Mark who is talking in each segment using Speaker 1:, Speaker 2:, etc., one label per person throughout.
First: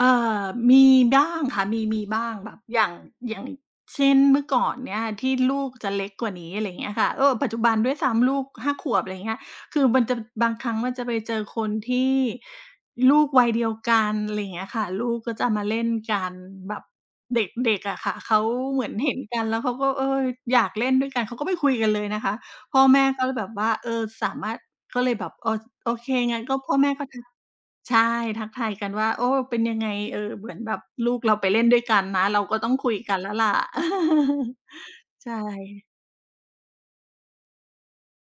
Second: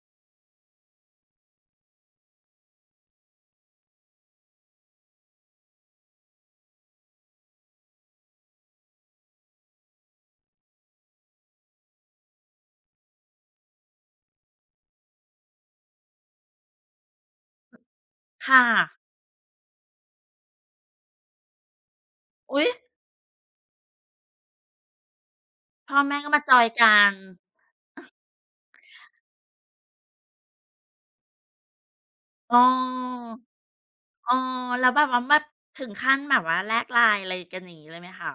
Speaker 1: เอ่อ มีบ้างค่ะ มี มีบ้าง แบบอย่าง อย่างเช่น เมื่อก่อนเนี่ย ที่ลูกจะเล็กกว่านี้ อะไรอย่างเงี้ยค่ะ เออ ปัจจุบันด้วยซ้ำลูก 5 ขวบ อะไรอย่างเงี้ย คือมันจะ บางครั้งมันจะไปเจอคนที่ลูกวัยเดียวกัน อะไรอย่างเงี้ยค่ะ ลูกก็จะมาเล่นกันแบบเด็ก ๆ อะค่ะ เขา
Speaker 2: ค่
Speaker 1: เหมือน
Speaker 2: ะ
Speaker 1: เห็นกัน แล้วเขาก็ เออ อยากเล่นด้วยกัน เขาก็ไปคุยกันเลยนะคะ
Speaker 2: อุ๊ย
Speaker 1: พ่อแม่ก็เลยแบบว่า เออ สามารถ ก็เลยแบบ เออ โ
Speaker 2: พ
Speaker 1: อ
Speaker 2: ่อ
Speaker 1: เค
Speaker 2: แม่ก็
Speaker 1: ง
Speaker 2: ม
Speaker 1: ั
Speaker 2: า
Speaker 1: ้น
Speaker 2: จ
Speaker 1: ก็
Speaker 2: อยน
Speaker 1: พ
Speaker 2: ์
Speaker 1: ่อ
Speaker 2: ก
Speaker 1: แ
Speaker 2: ั
Speaker 1: ม่ก็
Speaker 2: น
Speaker 1: ใช
Speaker 2: เอ
Speaker 1: ่
Speaker 2: อ
Speaker 1: ทักทายกันว่า โอ้ เป็นยังไง? เออ เหมือนแบบลูกเราไปเล่นด้วยกันนะ เรา
Speaker 2: เอ
Speaker 1: ก
Speaker 2: อ
Speaker 1: ็ต้องคุยกันแล้วล่ะ
Speaker 2: เออ แล้วแบบว่า
Speaker 1: ใช
Speaker 2: แบ
Speaker 1: ่
Speaker 2: บถึงขั้นแบบว่า แลก LINE อะไรกัน อย่างงี้เลยไหมคะ?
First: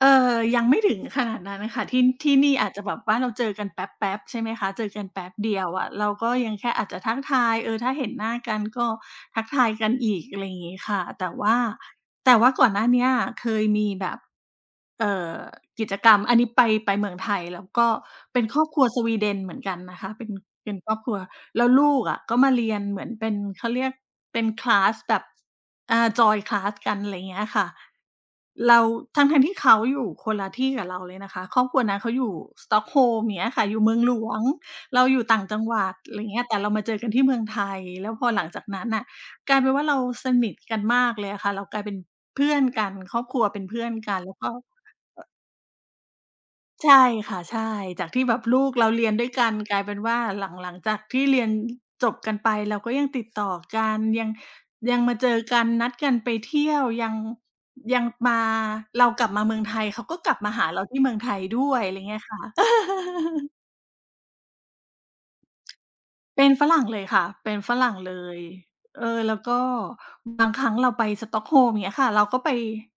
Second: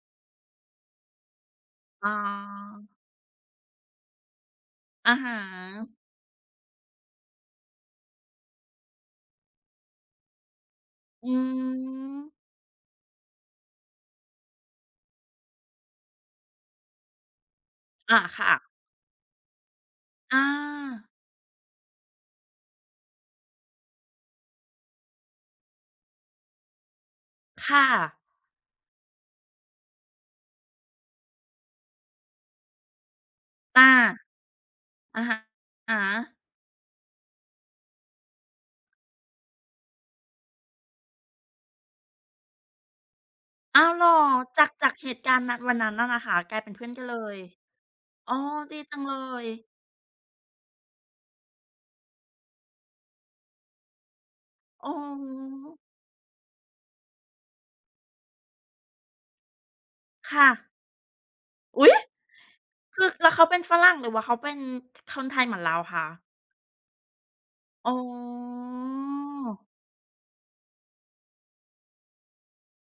Speaker 1: เอ่อ ยังไม่ถึงขนาดนั้นอะค่ะ ที่
Speaker 2: อ๋
Speaker 1: ที่นี่อาจจะ
Speaker 2: อ
Speaker 1: แบบว่าเราเจอกันแป๊บ ๆ ใช่ไหมคะ เจอกัน
Speaker 2: อะ
Speaker 1: แป
Speaker 2: ฮ
Speaker 1: ๊บเดียวอะ
Speaker 2: ะ
Speaker 1: เราก็ยังแค่อาจจะทักทาย เออ ถ้าเห็นหน้ากัน ก็ทักทายกันอีก อะไรอย่างงี้ค่ะ แ
Speaker 2: อ
Speaker 1: ต
Speaker 2: ื
Speaker 1: ่ว่า
Speaker 2: ม
Speaker 1: แต่ว่าก่อนหน้าเนี้ย เคยมีแบบ เอ่อ กิจกรรม อันนี้ไป ไปเมืองไทย แล้วก็
Speaker 2: อา
Speaker 1: เป
Speaker 2: ค
Speaker 1: ็น
Speaker 2: ่
Speaker 1: ครอ
Speaker 2: ะ
Speaker 1: บครัวสวีเดนเหมือนกันนะคะ เป็น
Speaker 2: อ
Speaker 1: เป็นครอบค
Speaker 2: า
Speaker 1: รัว แล้วลูกอะก็มาเรียนเหมือนเป็น เขาเรียกเป็น คลาส แบบ อ่า จอยน์ คลาส กัน อะไรอย่างเงี้ยค่
Speaker 2: ค
Speaker 1: ะ
Speaker 2: ่ะ
Speaker 1: เรา ทั้ง ๆ ที่เขาอยู่คนละที่กับเราเลยนะคะ ครอบครัวนั้นเขาอยู่สตอกโฮล์ม อย่างเงี้ยค่ะ อย
Speaker 2: อ
Speaker 1: ู
Speaker 2: า
Speaker 1: ่เมืองหลวง เราอย
Speaker 2: อะ
Speaker 1: ู่ต่างจังหวั
Speaker 2: ฮ
Speaker 1: ด
Speaker 2: ะ
Speaker 1: อะไรอย่าง
Speaker 2: ๆ
Speaker 1: เงี้ย แต่เรามาเจอกันที่เมืองไทย แล้วพอหลังจากนั้นอะ กลายเป็นว่าเราสนิทกันมากเลยอะค่ะ เรากลายเป็นเพื่อนกัน ครอบครัวเป็นเพ
Speaker 2: อ้
Speaker 1: ื่
Speaker 2: า
Speaker 1: อ
Speaker 2: ว
Speaker 1: น
Speaker 2: เหรอ?
Speaker 1: กัน แล้วก็
Speaker 2: จาก จากเห
Speaker 1: เ
Speaker 2: ต
Speaker 1: อ
Speaker 2: ุ
Speaker 1: ่อ
Speaker 2: การณ์นั้น วันนั้นน่ะนะคะ กลายเป็นเพ
Speaker 1: ใ
Speaker 2: ื่อ
Speaker 1: ช
Speaker 2: น
Speaker 1: ่
Speaker 2: กันเล
Speaker 1: ค
Speaker 2: ย
Speaker 1: ่ะ ใช่ จากที่
Speaker 2: อ
Speaker 1: แ
Speaker 2: ๋
Speaker 1: บ
Speaker 2: อ
Speaker 1: บลูก
Speaker 2: ดี
Speaker 1: เรา
Speaker 2: จั
Speaker 1: เร
Speaker 2: ง
Speaker 1: ีย
Speaker 2: เ
Speaker 1: น
Speaker 2: ล
Speaker 1: ด้วยกัน
Speaker 2: ย
Speaker 1: กลายเป็นว่าหลัง หลังจากที่เรียนจบกันไป เราก็ยังติดต่อกัน ยัง
Speaker 2: อื
Speaker 1: ยั
Speaker 2: อ
Speaker 1: งมาเจอกั
Speaker 2: ฮ
Speaker 1: น
Speaker 2: ึ
Speaker 1: นัดกันไปเที่ยว ยัง ยังมา เรากลับมาเมืองไทย เขาก็กล
Speaker 2: ค
Speaker 1: ับ
Speaker 2: ่
Speaker 1: มาหา
Speaker 2: ะ
Speaker 1: เราที่เมืองไทยด้ว
Speaker 2: อ
Speaker 1: ย
Speaker 2: ุ๊
Speaker 1: อะ
Speaker 2: ย!
Speaker 1: ไรอย่างเงี้ยค่ะ
Speaker 2: คือ แล้วเขาเป็นฝรั่ง หรือว่าเขาเป็นคนไทยเหมือนเราคะ?
Speaker 1: เป็นฝรั่งเลยค่ะ เป็นฝร
Speaker 2: อ
Speaker 1: ั่
Speaker 2: ๋
Speaker 1: งเลย เออ แล้วก็
Speaker 2: อ
Speaker 1: บางครั้งเราไปสตอกโฮล์ม อย่างเงี้ยค่ะ เราก็ไป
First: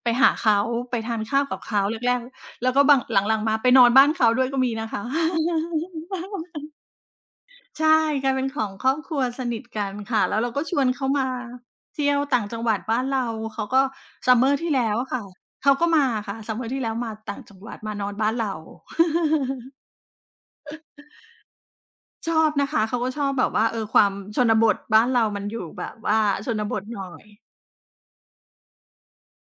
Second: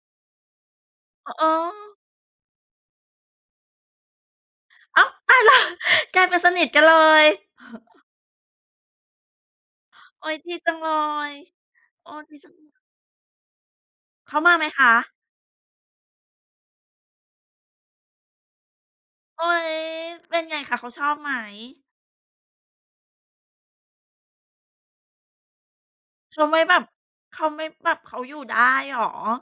Speaker 1: ไปหาเขา ไปทาน
Speaker 2: อ๋
Speaker 1: ข
Speaker 2: อ
Speaker 1: ้า
Speaker 2: เ
Speaker 1: ว
Speaker 2: อ
Speaker 1: กับเขา
Speaker 2: อ
Speaker 1: แรก ๆ แล้วก็บาง หลัง ๆ มาไปนอนบ้านเขาด้วยก็มีนะค
Speaker 2: อ
Speaker 1: ะ
Speaker 2: ้าว! ตาย แล้ว กลายเป็นสนิทกันเลย!
Speaker 1: ใช่ กลายเป็นของครอบครัวสนิทกันค่ะ
Speaker 2: โอ
Speaker 1: แ
Speaker 2: ๊
Speaker 1: ล้
Speaker 2: ย
Speaker 1: วเ
Speaker 2: ด
Speaker 1: รา
Speaker 2: ี
Speaker 1: ก็
Speaker 2: จ
Speaker 1: ช
Speaker 2: ัง
Speaker 1: ว
Speaker 2: เล
Speaker 1: นเขามา
Speaker 2: ย
Speaker 1: เที่
Speaker 2: เออ
Speaker 1: ยว
Speaker 2: ด
Speaker 1: ต
Speaker 2: ี
Speaker 1: ่าง
Speaker 2: จัง
Speaker 1: จั
Speaker 2: เล
Speaker 1: งหว
Speaker 2: ย
Speaker 1: ัดบ้านเรา เขาก็
Speaker 2: เขามา
Speaker 1: summer
Speaker 2: ไห
Speaker 1: ท
Speaker 2: ม
Speaker 1: ี่แล
Speaker 2: ค
Speaker 1: ้
Speaker 2: ะ?
Speaker 1: วอะค่ะ เขาก็มาอะค่ะ summer ที่แล้วมาต่างจังหวัด มานอนบ้านเรา
Speaker 2: โอ๊ย เป็นไงคะ เขาชอบไหม?
Speaker 1: ชอบนะคะ เขาก็ชอบแบบว่า เออ ความชนบทบ้านเรา มันอยู่แบบว่า
Speaker 2: เขา
Speaker 1: ช
Speaker 2: ไม่
Speaker 1: น
Speaker 2: แ
Speaker 1: บ
Speaker 2: บ
Speaker 1: ท
Speaker 2: บ
Speaker 1: หน่อย
Speaker 2: เขาไม่แบบ เขาอยู่ได้เหรอ?